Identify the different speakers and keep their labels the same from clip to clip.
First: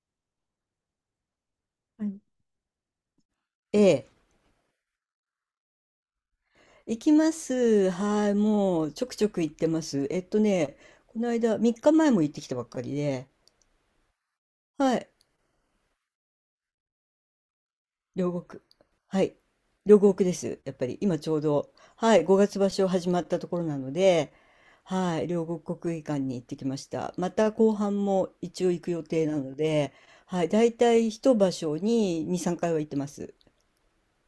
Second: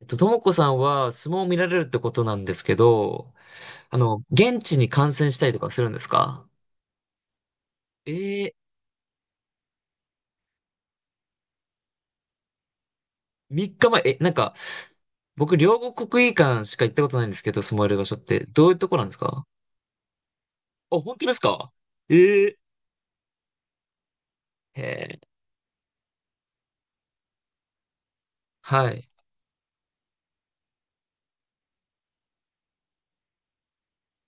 Speaker 1: ともこさんは相撲を見られるって
Speaker 2: は
Speaker 1: こ
Speaker 2: い。
Speaker 1: となんですけど、
Speaker 2: ええ、
Speaker 1: 現地に観戦したりとかするんですか？
Speaker 2: 行きます。
Speaker 1: え
Speaker 2: はい、
Speaker 1: ー、
Speaker 2: もうちょくちょく行ってます。この間、3日前も行ってきたばっかりで、
Speaker 1: 3日前、なんか、
Speaker 2: はい、
Speaker 1: 僕、両国国技館しか行ったことないんですけど、相撲やる場所っ
Speaker 2: 両
Speaker 1: て、
Speaker 2: 国。
Speaker 1: どういうとこなんです
Speaker 2: はい、
Speaker 1: か？
Speaker 2: 両国です。やっぱ
Speaker 1: あ、
Speaker 2: り
Speaker 1: 本
Speaker 2: 今
Speaker 1: 当
Speaker 2: ち
Speaker 1: で
Speaker 2: ょ
Speaker 1: す
Speaker 2: う
Speaker 1: か？
Speaker 2: ど、
Speaker 1: え
Speaker 2: はい、5
Speaker 1: ー、
Speaker 2: 月場所始まったところなので、
Speaker 1: え
Speaker 2: は
Speaker 1: ー、
Speaker 2: い、両国国技館に行ってきました。また後半も一応行
Speaker 1: は
Speaker 2: く予
Speaker 1: い。
Speaker 2: 定なので、はい、大体一場所に2、3回は行ってます。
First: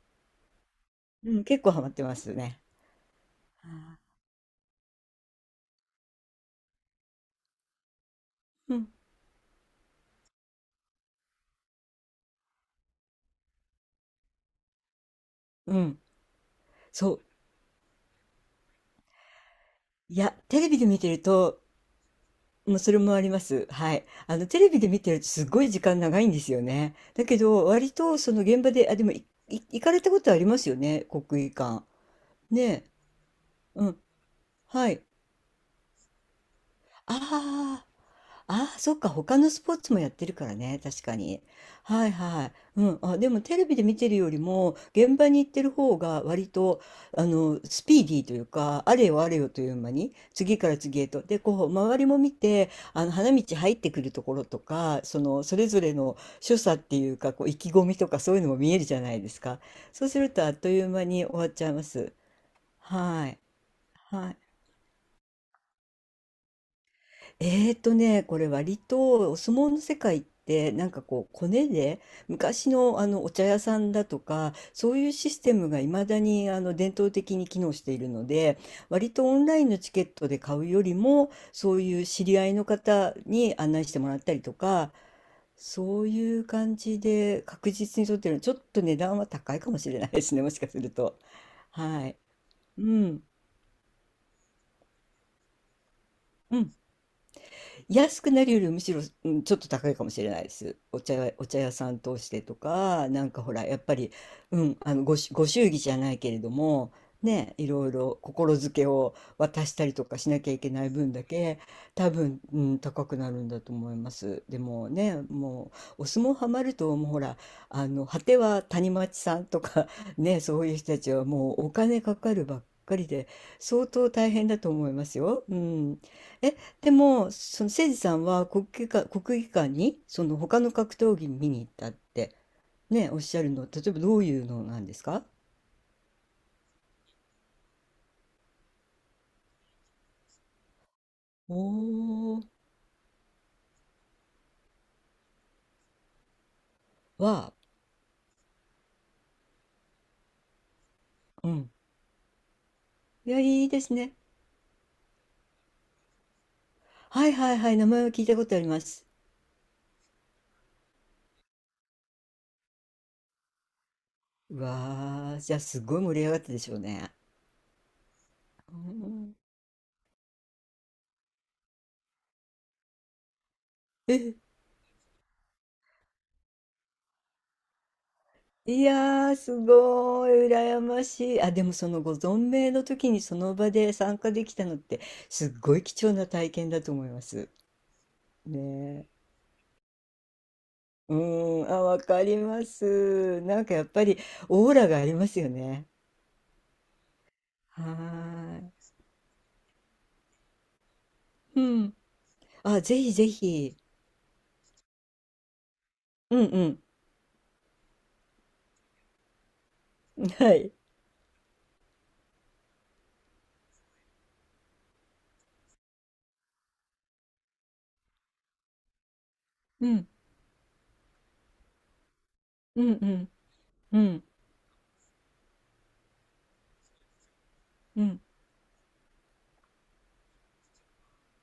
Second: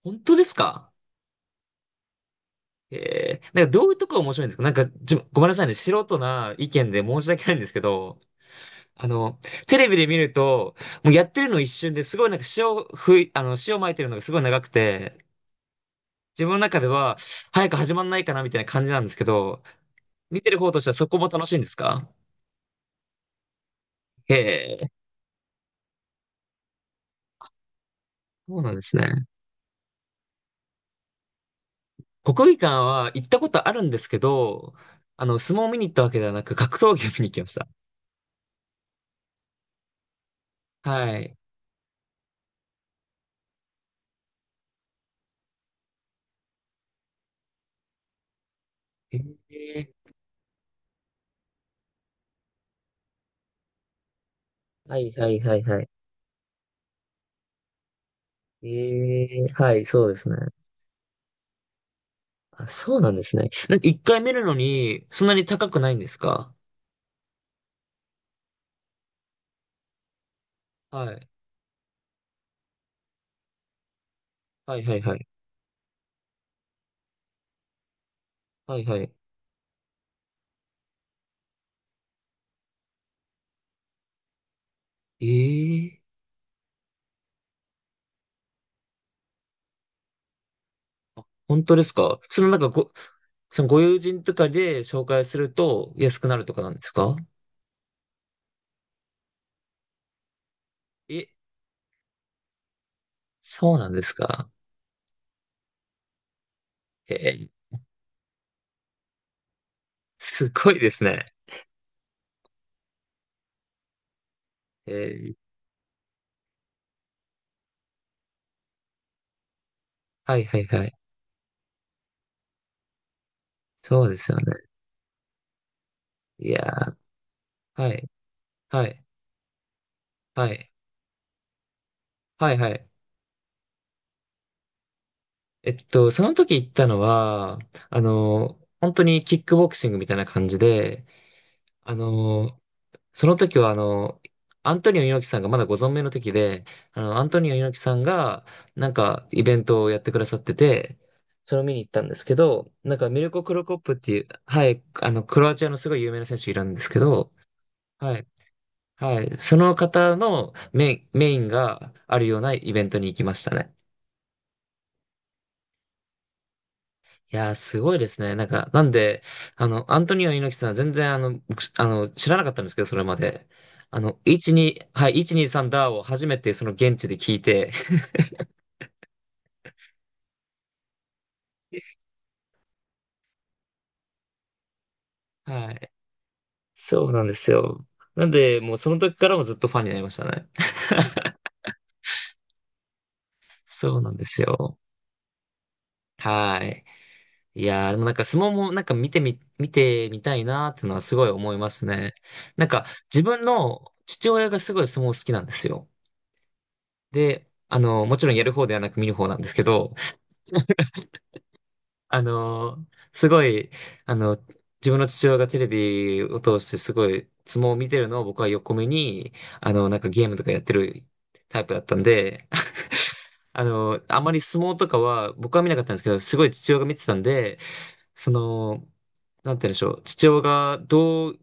Speaker 1: 本当ですか？
Speaker 2: うん、結構ハマってますね。
Speaker 1: なん
Speaker 2: は
Speaker 1: か、どういうとこが面白いんですか？なんか、ごめんなさいね、素人な意見で申し訳ないんですけど、
Speaker 2: い。うん、
Speaker 1: あの、テレビで見ると、もうやってるの一瞬で、すごいなんか塩撒いてるのがすごい長くて、
Speaker 2: うん、
Speaker 1: 自分の中で
Speaker 2: そ
Speaker 1: は、
Speaker 2: う。
Speaker 1: 早く始まんないかなみたいな感じなんですけど、
Speaker 2: いや、
Speaker 1: 見てる
Speaker 2: テレ
Speaker 1: 方
Speaker 2: ビ
Speaker 1: とし
Speaker 2: で
Speaker 1: ては
Speaker 2: 見
Speaker 1: そ
Speaker 2: て
Speaker 1: こ
Speaker 2: る
Speaker 1: も楽しいん
Speaker 2: と、
Speaker 1: ですか？
Speaker 2: もうそれもあります。はい。
Speaker 1: へ
Speaker 2: テレビで
Speaker 1: え、
Speaker 2: 見てるとすごい時間長いんですよね。だけど、割とその
Speaker 1: そう
Speaker 2: 現場
Speaker 1: なんで
Speaker 2: で、あ、
Speaker 1: す
Speaker 2: でも
Speaker 1: ね。
Speaker 2: 行かれたことありますよね、国技館。
Speaker 1: 国技
Speaker 2: ね
Speaker 1: 館は行ったことあ
Speaker 2: え。
Speaker 1: る
Speaker 2: う
Speaker 1: んで
Speaker 2: ん。
Speaker 1: すけど、
Speaker 2: はい。
Speaker 1: 相撲を見に行ったわけではなく、格闘技を見に行きました。
Speaker 2: ああ。ああ、そっか、他のスポーツもやってるからね、確か
Speaker 1: はい。
Speaker 2: に。はいはい。うん。あ、でもテレビで見てるよりも、現場に行ってる方が割と、スピーディーというか、あれよ
Speaker 1: え
Speaker 2: あれよという
Speaker 1: え、
Speaker 2: 間に、次から次へと。で、こう、周りも見て、花道入ってくるところと
Speaker 1: は
Speaker 2: か、
Speaker 1: いはい
Speaker 2: そ
Speaker 1: はい
Speaker 2: れ
Speaker 1: は
Speaker 2: ぞ
Speaker 1: い。
Speaker 2: れの所作っていうか、こう、意気込みとかそういうのも見えるじゃないです
Speaker 1: ええ、
Speaker 2: か。
Speaker 1: はい、そ
Speaker 2: そ
Speaker 1: う
Speaker 2: う
Speaker 1: で
Speaker 2: す
Speaker 1: す
Speaker 2: る
Speaker 1: ね。
Speaker 2: と、あっという間に終わっちゃいます。
Speaker 1: あ、そうなんで
Speaker 2: は
Speaker 1: す
Speaker 2: い。
Speaker 1: ね。なんか一回
Speaker 2: は
Speaker 1: 見
Speaker 2: い。
Speaker 1: るのに、そんなに高くないんですか？
Speaker 2: これ割とお相撲の世界って、なんか
Speaker 1: はい。
Speaker 2: こうコネで、昔のあのお茶屋さんだとか
Speaker 1: はい
Speaker 2: そ
Speaker 1: は
Speaker 2: う
Speaker 1: い
Speaker 2: いう
Speaker 1: はい。
Speaker 2: システムがいまだに伝統的に機能しているので、
Speaker 1: はいはい。
Speaker 2: 割とオンラインのチケットで買うよりも、そういう知り合いの方に案内してもらったりとか、
Speaker 1: ええ、
Speaker 2: そういう感じで確実に取ってるの、ちょっと値段は高いかもしれないですね、もしかすると。
Speaker 1: 本当です
Speaker 2: はい。
Speaker 1: か？そのなんか
Speaker 2: う
Speaker 1: ご、
Speaker 2: ん。
Speaker 1: そのご友人とかで紹介すると安くなると
Speaker 2: う
Speaker 1: かな
Speaker 2: ん。
Speaker 1: んですか？
Speaker 2: 安くなるよりむしろ、うん、ちょっと高いかもしれないです。お茶
Speaker 1: え、
Speaker 2: 屋、お茶屋さん通してとか、なんかほら、
Speaker 1: そ
Speaker 2: や
Speaker 1: う
Speaker 2: っ
Speaker 1: なん
Speaker 2: ぱ
Speaker 1: です
Speaker 2: り、
Speaker 1: か？
Speaker 2: うん、ご祝儀じゃないけれども、
Speaker 1: えー、
Speaker 2: ね、いろいろ心づけを渡したりとかしな
Speaker 1: す
Speaker 2: きゃいけ
Speaker 1: ごい
Speaker 2: な
Speaker 1: で
Speaker 2: い
Speaker 1: す
Speaker 2: 分だ
Speaker 1: ね。
Speaker 2: け、多分、うん、高くなるんだと思います。でも
Speaker 1: え
Speaker 2: ね、
Speaker 1: ー、
Speaker 2: もう、お相撲ハマると、もうほら、果ては谷町さんとか
Speaker 1: は
Speaker 2: ね、
Speaker 1: いは
Speaker 2: そ
Speaker 1: い
Speaker 2: ういう
Speaker 1: は
Speaker 2: 人
Speaker 1: い。
Speaker 2: たちはもうお金かかるばっかりで、相
Speaker 1: そう
Speaker 2: 当
Speaker 1: で
Speaker 2: 大
Speaker 1: すよね。
Speaker 2: 変だと思いますよ。うん。
Speaker 1: い
Speaker 2: え、
Speaker 1: や
Speaker 2: で
Speaker 1: ー、
Speaker 2: も、そのせい
Speaker 1: は
Speaker 2: じ
Speaker 1: い、
Speaker 2: さんは国
Speaker 1: は
Speaker 2: 技
Speaker 1: い、
Speaker 2: 館、国技館に、その
Speaker 1: は
Speaker 2: 他の
Speaker 1: い、
Speaker 2: 格闘技見に行ったって、
Speaker 1: はい、はい。
Speaker 2: ね、おっしゃるの、例えばどういうのなんですか？
Speaker 1: その時行ったのは、本当にキックボクシングみたいな感じで、あ
Speaker 2: おー、
Speaker 1: の、その時は、アントニオ猪木さんがまだご存命の時で、アントニ
Speaker 2: は、
Speaker 1: オ猪木さんが、なんか、イベントをやってくださってて、
Speaker 2: う
Speaker 1: それを
Speaker 2: ん。
Speaker 1: 見に行ったんですけど、なんか、ミル
Speaker 2: いや、
Speaker 1: コ・クロ
Speaker 2: いい
Speaker 1: コッ
Speaker 2: で
Speaker 1: プ
Speaker 2: す
Speaker 1: って
Speaker 2: ね。
Speaker 1: いう、はい、クロアチアのすごい有名な選手いるんですけ
Speaker 2: は
Speaker 1: ど、
Speaker 2: いはいはい、名前は
Speaker 1: は
Speaker 2: 聞
Speaker 1: い、
Speaker 2: いたことあります。
Speaker 1: はい、その方のメインがあるようなイベントに行きましたね。
Speaker 2: うわー、じゃあすごい盛り上がったでしょうね。
Speaker 1: いやー、すごいですね。なんか、
Speaker 2: う
Speaker 1: なんで、
Speaker 2: ん
Speaker 1: アントニオ猪木さんは全然、僕、知らなかったんですけど、それまで。
Speaker 2: え、
Speaker 1: 1、2、はい、1、2、3ダーを初めてその現地で聞いて、
Speaker 2: いやー、すごい、羨ましい。あ、でもそのご存命の時にその場で参加できたのって、すっ
Speaker 1: は
Speaker 2: ごい
Speaker 1: い。
Speaker 2: 貴重な体験だと思
Speaker 1: そ
Speaker 2: い
Speaker 1: う
Speaker 2: ま
Speaker 1: なんで
Speaker 2: す。
Speaker 1: すよ。なんで、もうその
Speaker 2: ね
Speaker 1: 時
Speaker 2: え。
Speaker 1: からもずっとファンになりましたね。
Speaker 2: うーん、あ、わかります。なんかやっ
Speaker 1: そう
Speaker 2: ぱ
Speaker 1: なん
Speaker 2: り
Speaker 1: です
Speaker 2: オー
Speaker 1: よ。
Speaker 2: ラがありますよね。
Speaker 1: はい。い
Speaker 2: は
Speaker 1: やー、でもなんか相撲
Speaker 2: ー
Speaker 1: も
Speaker 2: い。
Speaker 1: なんか見てみたいなーってのはすごい思い
Speaker 2: う
Speaker 1: ます
Speaker 2: ん。
Speaker 1: ね。なん
Speaker 2: あ、
Speaker 1: か、
Speaker 2: ぜひ
Speaker 1: 自
Speaker 2: ぜ
Speaker 1: 分
Speaker 2: ひ。
Speaker 1: の父親がすごい相撲好きなんですよ。
Speaker 2: うん
Speaker 1: で、もちろんやる方ではなく見る方なんですけど、
Speaker 2: うん。はい。
Speaker 1: あのーすごい、あの、自分の父親がテレビを通してすごい相撲を見てるのを僕は横目に、
Speaker 2: う
Speaker 1: なん
Speaker 2: ん。
Speaker 1: かゲームとかやってるタイプだったんで、
Speaker 2: うんうん。う
Speaker 1: あ
Speaker 2: ん。
Speaker 1: まり相撲とかは僕は見なかったんですけど、すごい父親が見てたんで、
Speaker 2: うん。
Speaker 1: その、なんて言うんでしょう、父親がどう、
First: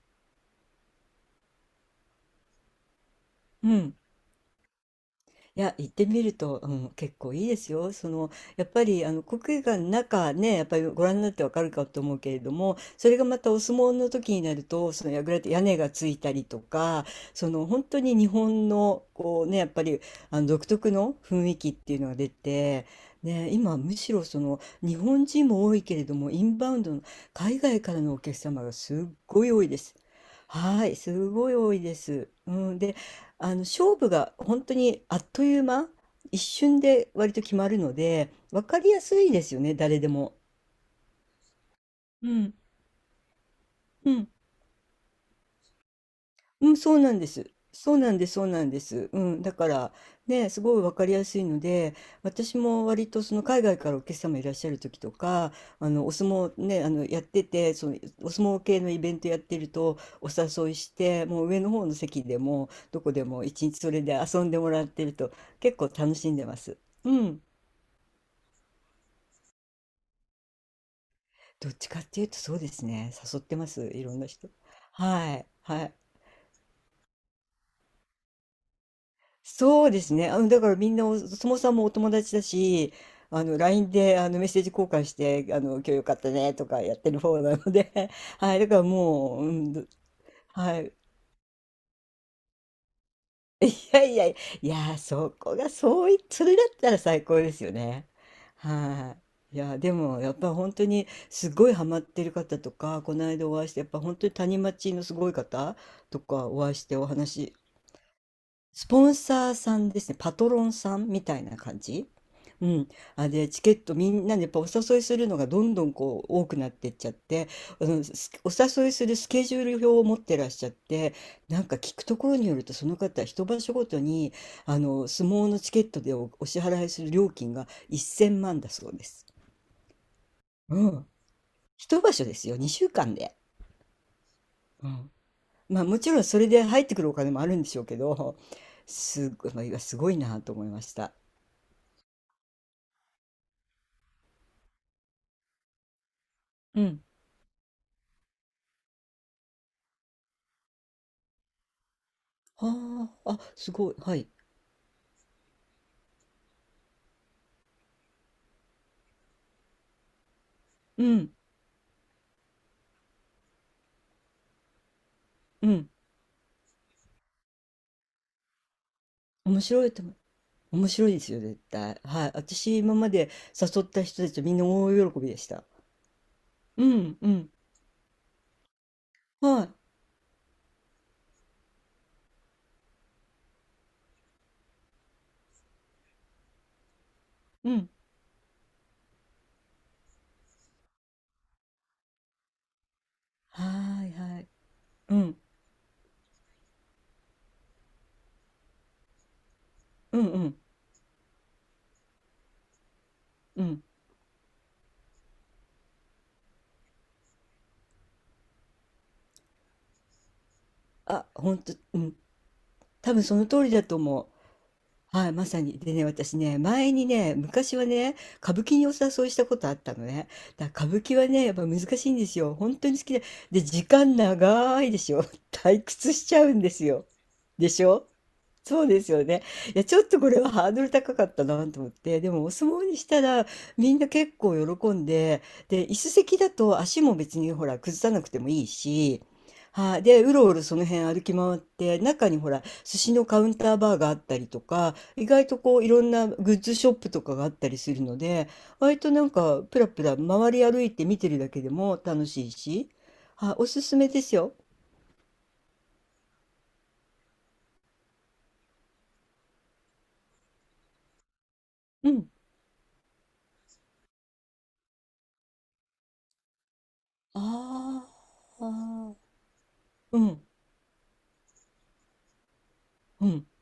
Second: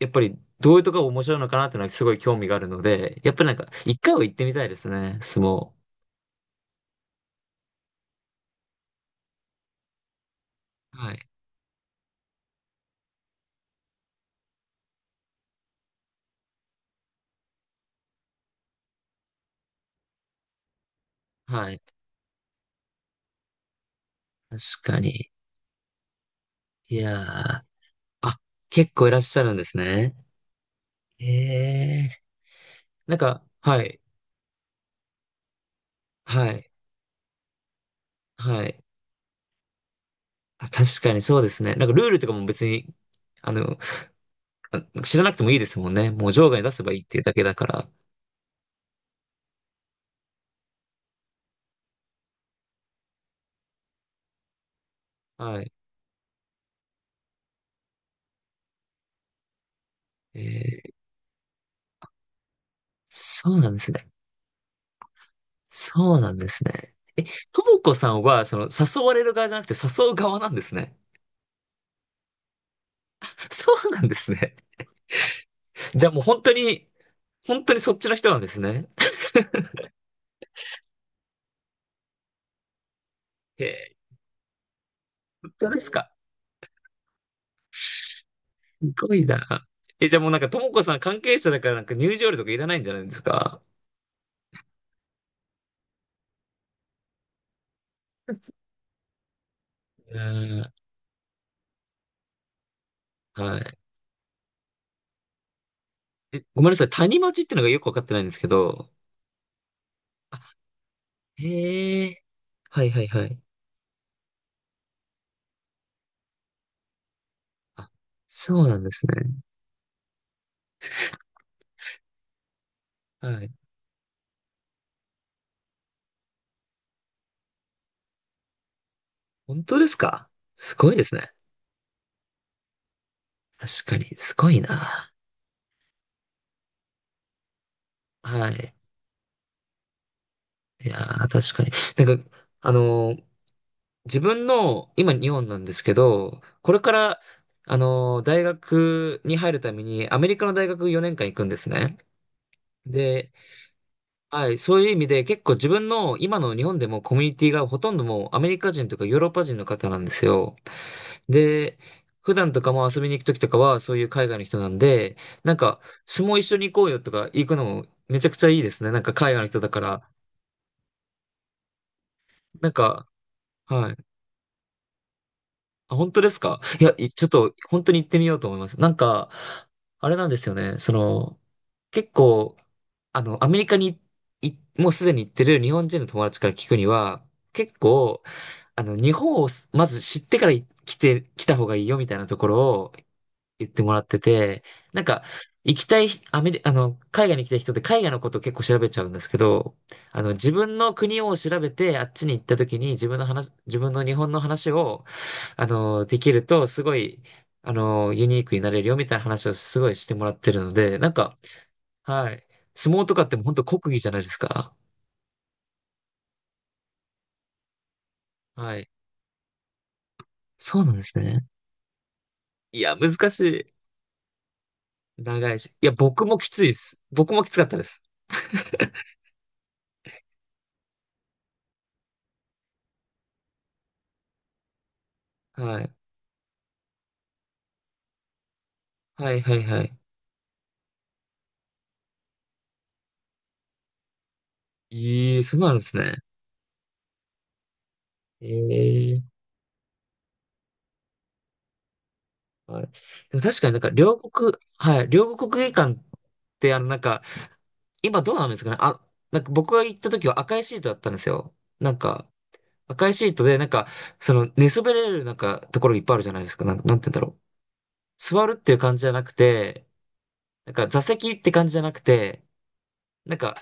Speaker 1: やっぱりどういうとこが面白いのかなっていうのはすごい興味があるので、やっぱりなんか
Speaker 2: うん。
Speaker 1: 一回は行ってみたいですね、相
Speaker 2: い
Speaker 1: 撲。
Speaker 2: や、行ってみると、うん、結構いいですよ。その、やっぱり、国技館の中ね、やっぱりご
Speaker 1: は
Speaker 2: 覧に
Speaker 1: い。
Speaker 2: なってわかるかと思うけれども、それがまたお相撲の時になると、その櫓って屋根がついたりとか、本当に日本の、こうね、やっぱり、独特の雰囲気
Speaker 1: は
Speaker 2: っ
Speaker 1: い。
Speaker 2: ていうのが出て、ね、今、むしろ
Speaker 1: 確
Speaker 2: 日
Speaker 1: か
Speaker 2: 本
Speaker 1: に。
Speaker 2: 人も多いけれども、インバウンド
Speaker 1: い
Speaker 2: の
Speaker 1: や
Speaker 2: 海
Speaker 1: ー。
Speaker 2: 外からのお客
Speaker 1: あ、
Speaker 2: 様が
Speaker 1: 結
Speaker 2: すっ
Speaker 1: 構いらっしゃ
Speaker 2: ごい
Speaker 1: るん
Speaker 2: 多
Speaker 1: で
Speaker 2: い
Speaker 1: す
Speaker 2: です。
Speaker 1: ね。
Speaker 2: はい、
Speaker 1: え
Speaker 2: すごい多いで
Speaker 1: え。
Speaker 2: す。うん、で、
Speaker 1: なんか、
Speaker 2: あの
Speaker 1: は
Speaker 2: 勝
Speaker 1: い、
Speaker 2: 負が本当にあっという間、一
Speaker 1: はい、
Speaker 2: 瞬で割と決まるので、分
Speaker 1: は
Speaker 2: か
Speaker 1: い。
Speaker 2: りやすいですよね、誰でも。
Speaker 1: あ、確かにそうですね。なんかルールと
Speaker 2: う
Speaker 1: かも
Speaker 2: ん。
Speaker 1: 別に、あの、
Speaker 2: うん、
Speaker 1: 知らなくてもいいですもんね。もう場外に
Speaker 2: う
Speaker 1: 出
Speaker 2: ん、
Speaker 1: せば
Speaker 2: そ
Speaker 1: い
Speaker 2: う
Speaker 1: いっ
Speaker 2: な
Speaker 1: て
Speaker 2: ん
Speaker 1: いう
Speaker 2: で
Speaker 1: だけ
Speaker 2: す。
Speaker 1: だから。
Speaker 2: そうなんです、そうなんです。うん、だから、ね、すごい分かりやすいので、私も割とその海外からお客様いらっしゃる時とか、
Speaker 1: はい。
Speaker 2: あのお相撲ね、あのやってて、そのお相撲系のイベントやってるとお
Speaker 1: え
Speaker 2: 誘いし
Speaker 1: え、
Speaker 2: て、もう上の方の席でもどこでも
Speaker 1: そう
Speaker 2: 一
Speaker 1: なん
Speaker 2: 日
Speaker 1: で
Speaker 2: そ
Speaker 1: す
Speaker 2: れ
Speaker 1: ね。
Speaker 2: で遊んでもらってると結構楽
Speaker 1: そう
Speaker 2: し
Speaker 1: な
Speaker 2: ん
Speaker 1: ん
Speaker 2: で
Speaker 1: で
Speaker 2: ま
Speaker 1: す
Speaker 2: す。
Speaker 1: ね。
Speaker 2: うん。
Speaker 1: ともこさんは、その、誘われる側じゃなくて誘う側なんですね。
Speaker 2: どっちかっていうとそうですね、誘っ てま
Speaker 1: そ
Speaker 2: す、
Speaker 1: うな
Speaker 2: い
Speaker 1: ん
Speaker 2: ろ
Speaker 1: で
Speaker 2: んな
Speaker 1: す
Speaker 2: 人。
Speaker 1: ね。
Speaker 2: はい、はい。
Speaker 1: じゃあもう本当に、本当にそっちの人なんですね。
Speaker 2: そうですね。だからみんなそもさんもお友達だし、
Speaker 1: え
Speaker 2: LINE
Speaker 1: え、
Speaker 2: でメッセージ交換し
Speaker 1: 本
Speaker 2: て、
Speaker 1: 当で
Speaker 2: 今
Speaker 1: す
Speaker 2: 日よ
Speaker 1: か？
Speaker 2: かったねとかやってる方なので、はい、だから
Speaker 1: すごい
Speaker 2: もう、う
Speaker 1: な。
Speaker 2: ん、ど
Speaker 1: じゃあもうなんか、とも
Speaker 2: は
Speaker 1: こ
Speaker 2: い、
Speaker 1: さん関係者だからなんか入場料とかいらないんじゃないですか？
Speaker 2: いやいやいや、いや、そこが、そうい、それだったら最高ですよね。はい。いや、で
Speaker 1: う
Speaker 2: も、やっぱ
Speaker 1: ん。
Speaker 2: 本当に、すごいハマってる方とか、この間
Speaker 1: は
Speaker 2: お会いし
Speaker 1: い。
Speaker 2: て、やっぱ本当に谷町のすごい方と
Speaker 1: え、
Speaker 2: か
Speaker 1: ご
Speaker 2: お
Speaker 1: めん
Speaker 2: 会
Speaker 1: な
Speaker 2: い
Speaker 1: さ
Speaker 2: し
Speaker 1: い。
Speaker 2: てお
Speaker 1: 谷町っ
Speaker 2: 話。
Speaker 1: てのがよくわかってないんですけど。
Speaker 2: スポンサーさんですね、パ
Speaker 1: あ、
Speaker 2: トロンさんみたいな感
Speaker 1: へ
Speaker 2: じ。
Speaker 1: え。
Speaker 2: う
Speaker 1: は
Speaker 2: ん。
Speaker 1: いはいは
Speaker 2: あ、
Speaker 1: い。
Speaker 2: で、チケットみんなでやっぱお誘いするのがどんどんこう多くなってっちゃって、
Speaker 1: あ、
Speaker 2: お
Speaker 1: そうなん
Speaker 2: 誘
Speaker 1: で
Speaker 2: い
Speaker 1: す
Speaker 2: す
Speaker 1: ね。
Speaker 2: るスケジュール表を持ってらっしゃって、なんか聞くところによるとその方、
Speaker 1: は
Speaker 2: 一
Speaker 1: い。
Speaker 2: 場所ごとに、相撲のチケットでお支払いする料金が1000万だそうです。
Speaker 1: 本当ですか？す
Speaker 2: う
Speaker 1: ごいで
Speaker 2: ん。
Speaker 1: すね。
Speaker 2: 一場所ですよ、2週間で。
Speaker 1: 確かに。すごい
Speaker 2: う
Speaker 1: な。
Speaker 2: ん。まあもちろんそれで入ってくるお金もあるんでしょうけど、
Speaker 1: はい。
Speaker 2: すごい、まあすごいなと思いま
Speaker 1: い
Speaker 2: し
Speaker 1: や
Speaker 2: た。
Speaker 1: ー、確かに。なんか、あのー自分の、今日本なんですけど、これ
Speaker 2: う
Speaker 1: か
Speaker 2: ん。
Speaker 1: ら、大学に入るためにアメリカの大学4年間行くんですね。
Speaker 2: は
Speaker 1: で、
Speaker 2: あ、あ、すごい。はい。
Speaker 1: はい、そういう意味で結構自分の今の日本でもコミュニティがほとんどもうアメリカ人とかヨーロッパ人の方なんですよ。
Speaker 2: うん、
Speaker 1: で、普段とかも遊びに行くときとかはそういう海外の人なんで、なん
Speaker 2: う
Speaker 1: か
Speaker 2: ん。
Speaker 1: 相撲一緒に行こうよとか行くのもめちゃくちゃいいですね。なんか海外の人
Speaker 2: 面
Speaker 1: だか
Speaker 2: 白いと
Speaker 1: ら。
Speaker 2: 思う。面白いですよ、絶対。はい。
Speaker 1: なん
Speaker 2: 私、今
Speaker 1: か、
Speaker 2: まで誘っ
Speaker 1: はい。
Speaker 2: た人たちみんな大喜びでした。
Speaker 1: あ、本当ですか？い
Speaker 2: う
Speaker 1: や、
Speaker 2: ん、
Speaker 1: ちょっ
Speaker 2: うん。
Speaker 1: と、本当に行ってみようと思います。なんか、
Speaker 2: はい。
Speaker 1: あれなんですよね。その、結構、アメリカにい、もうすでに行ってる日本人の友達から聞くには、
Speaker 2: う
Speaker 1: 結
Speaker 2: ん。
Speaker 1: 構、日本をすまず知ってから来た方がいいよみたいなところを言ってもら
Speaker 2: は
Speaker 1: っ
Speaker 2: い
Speaker 1: て
Speaker 2: はい。
Speaker 1: て、なん
Speaker 2: う
Speaker 1: か、
Speaker 2: ん。
Speaker 1: 行きたい、アメリ、あの、海外に行きたい人って海外のことを結構調べちゃうんですけど、
Speaker 2: うんう
Speaker 1: 自
Speaker 2: ん。
Speaker 1: 分の国を調べて、あっちに行った時に
Speaker 2: う
Speaker 1: 自
Speaker 2: ん。
Speaker 1: 分の日本の話を、できると、すごい、ユニークになれるよみたいな話をすごいしてもらってるので、なん
Speaker 2: あ、
Speaker 1: か、
Speaker 2: ほんと、うん。
Speaker 1: はい。相撲
Speaker 2: 多
Speaker 1: とか
Speaker 2: 分
Speaker 1: って
Speaker 2: そ
Speaker 1: もう
Speaker 2: の
Speaker 1: 本当
Speaker 2: 通りだ
Speaker 1: 国
Speaker 2: と
Speaker 1: 技じゃな
Speaker 2: 思
Speaker 1: い
Speaker 2: う。
Speaker 1: ですか。
Speaker 2: はい、まさに。でね、私ね、前にね、昔はね、歌舞
Speaker 1: は
Speaker 2: 伎に
Speaker 1: い。
Speaker 2: お誘いしたことあったのね。だ
Speaker 1: そ
Speaker 2: か
Speaker 1: う
Speaker 2: ら
Speaker 1: な
Speaker 2: 歌
Speaker 1: ん
Speaker 2: 舞
Speaker 1: で
Speaker 2: 伎
Speaker 1: す
Speaker 2: は
Speaker 1: ね。
Speaker 2: ね、やっぱ難しいんですよ。本
Speaker 1: い
Speaker 2: 当
Speaker 1: や、
Speaker 2: に好
Speaker 1: 難
Speaker 2: きで。で、
Speaker 1: し
Speaker 2: 時間長いでし
Speaker 1: い。
Speaker 2: ょ。
Speaker 1: 長いし。
Speaker 2: 退
Speaker 1: いや、
Speaker 2: 屈
Speaker 1: 僕
Speaker 2: しち
Speaker 1: も
Speaker 2: ゃ
Speaker 1: き
Speaker 2: うん
Speaker 1: つい
Speaker 2: で
Speaker 1: で
Speaker 2: す
Speaker 1: す。
Speaker 2: よ。
Speaker 1: 僕もきつかっ
Speaker 2: で
Speaker 1: たで
Speaker 2: し
Speaker 1: す。
Speaker 2: ょ？そうですよね。いや、ちょっとこれはハードル高かったなと思って、でもお相撲にしたらみんな結構喜んで、
Speaker 1: は
Speaker 2: で、
Speaker 1: い。
Speaker 2: 椅子席だと足も別にほら崩さなくてもいいし、
Speaker 1: はい、はい、はい。
Speaker 2: はい、で、うろうろその辺歩き回って、中にほら寿司のカウンターバーがあったりとか、意
Speaker 1: ええ、
Speaker 2: 外
Speaker 1: そ
Speaker 2: と
Speaker 1: うなん
Speaker 2: こ
Speaker 1: で
Speaker 2: うい
Speaker 1: す
Speaker 2: ろん
Speaker 1: ね。
Speaker 2: なグッズショップとかがあったりするので、割と
Speaker 1: え
Speaker 2: な
Speaker 1: え、
Speaker 2: んかプラプラ回り歩いて見てるだけでも楽しい
Speaker 1: はい。
Speaker 2: し、
Speaker 1: でも
Speaker 2: はい、
Speaker 1: 確
Speaker 2: お
Speaker 1: かになん
Speaker 2: す
Speaker 1: か
Speaker 2: すめですよ。
Speaker 1: 両国国技館ってなんか、今どうなんですかね。あ、なんか僕が行った時は赤いシートだったんですよ。なん
Speaker 2: う
Speaker 1: か、
Speaker 2: ん。
Speaker 1: 赤いシートでなんか、その寝そべれるなんかところいっぱいあるじゃないですか。なんて言うんだろう。
Speaker 2: あ
Speaker 1: 座るっていう感じじゃ
Speaker 2: あ。
Speaker 1: なくて、
Speaker 2: うん。
Speaker 1: なんか座席って感じじゃなくて、
Speaker 2: う
Speaker 1: なん
Speaker 2: ん。
Speaker 1: か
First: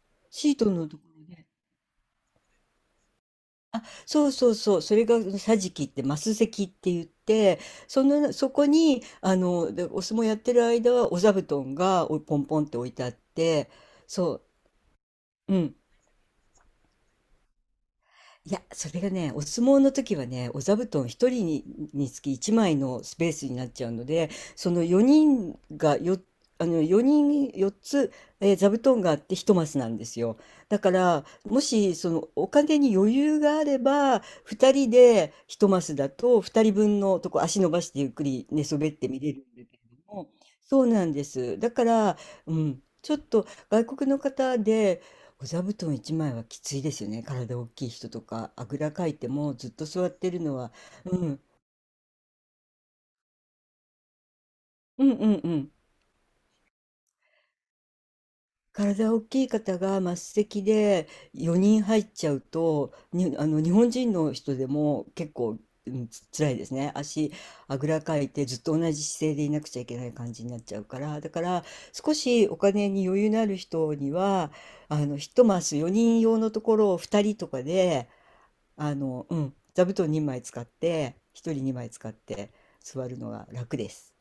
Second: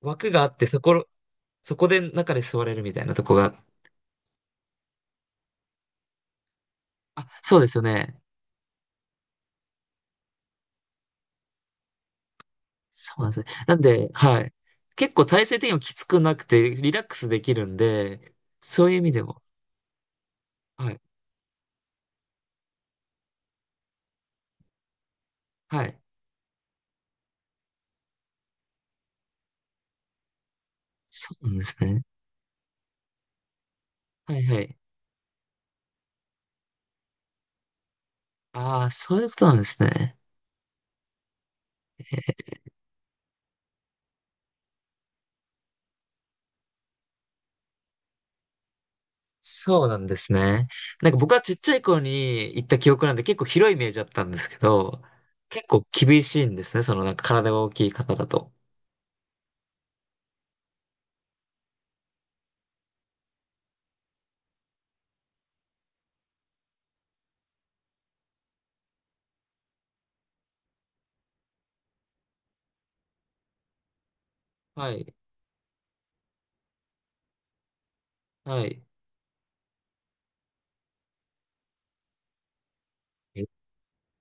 Speaker 1: 枠があ
Speaker 2: シ
Speaker 1: っ
Speaker 2: ー
Speaker 1: て
Speaker 2: トのところね。
Speaker 1: そこで中で座れるみたいなとこが、
Speaker 2: あ、そうそうそう。それが桟敷ってマス席って言っ
Speaker 1: あ、そう
Speaker 2: て、
Speaker 1: ですよね。
Speaker 2: そこに、でお相撲やってる間はお座布団がおポンポンって置いてあっ
Speaker 1: そうなんですね。
Speaker 2: て、
Speaker 1: なんで、は
Speaker 2: そ
Speaker 1: い。結構体
Speaker 2: う。う
Speaker 1: 勢的に
Speaker 2: ん。
Speaker 1: もきつくなくて、リラックスできるんで、
Speaker 2: いや、
Speaker 1: そう
Speaker 2: そ
Speaker 1: いう意
Speaker 2: れが
Speaker 1: 味で
Speaker 2: ね、
Speaker 1: も。
Speaker 2: お相撲の時はね、お座布
Speaker 1: はい。
Speaker 2: 団1人につき1枚のスペースになっちゃうので、その4人
Speaker 1: はい。
Speaker 2: がよ、あの4人4つ、座布団があって1マスなんですよ。だから
Speaker 1: そうなん
Speaker 2: も
Speaker 1: です
Speaker 2: し
Speaker 1: ね。
Speaker 2: そのお金に余裕があれば
Speaker 1: はいは
Speaker 2: 2
Speaker 1: い。
Speaker 2: 人で1マスだと2人分のとこ足伸ばしてゆっくり寝そ
Speaker 1: あ
Speaker 2: べ
Speaker 1: あ、
Speaker 2: って
Speaker 1: そ
Speaker 2: 見
Speaker 1: ういう
Speaker 2: れ
Speaker 1: こ
Speaker 2: るんだ
Speaker 1: となん
Speaker 2: け
Speaker 1: で
Speaker 2: れ
Speaker 1: す
Speaker 2: ど
Speaker 1: ね。
Speaker 2: も、そうなんです。だか
Speaker 1: え
Speaker 2: ら、う
Speaker 1: ー
Speaker 2: ん、ちょっと外国の方でお座布団1枚はきついですよね。体大きい人とか、あぐらかいてもずっと
Speaker 1: そうな
Speaker 2: 座
Speaker 1: ん
Speaker 2: っ
Speaker 1: で
Speaker 2: て
Speaker 1: す
Speaker 2: るの
Speaker 1: ね。
Speaker 2: は、
Speaker 1: なん
Speaker 2: う
Speaker 1: か僕は
Speaker 2: ん、
Speaker 1: ちっちゃい頃に行った記憶なんで結構広いイメージだったんですけど、
Speaker 2: うんうんう
Speaker 1: 結
Speaker 2: ん。
Speaker 1: 構厳しいんですね。そのなんか体が大きい方だと。
Speaker 2: 体大きい方が末席で4人入っちゃうと、に、あの、日本人の人でも結構、うん、辛いですね。足、あぐらかいてずっと同じ姿勢でいなくちゃいけない感じになっちゃうから。だから、少しお金に余裕のある人には、
Speaker 1: はい。
Speaker 2: 一マス4人用のところを2人とかで、
Speaker 1: はい。
Speaker 2: うん、座布団2枚使って、1人2枚使って座るの
Speaker 1: え
Speaker 2: が楽です。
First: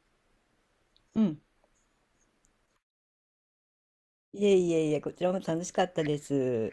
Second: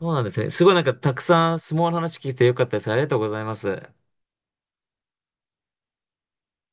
Speaker 1: そうなんですね。すごいなんかた
Speaker 2: う
Speaker 1: く
Speaker 2: ん。
Speaker 1: さん相撲の話聞いてよかったです。ありがとうございます。
Speaker 2: いえいえいえ、こちらも楽しかったです。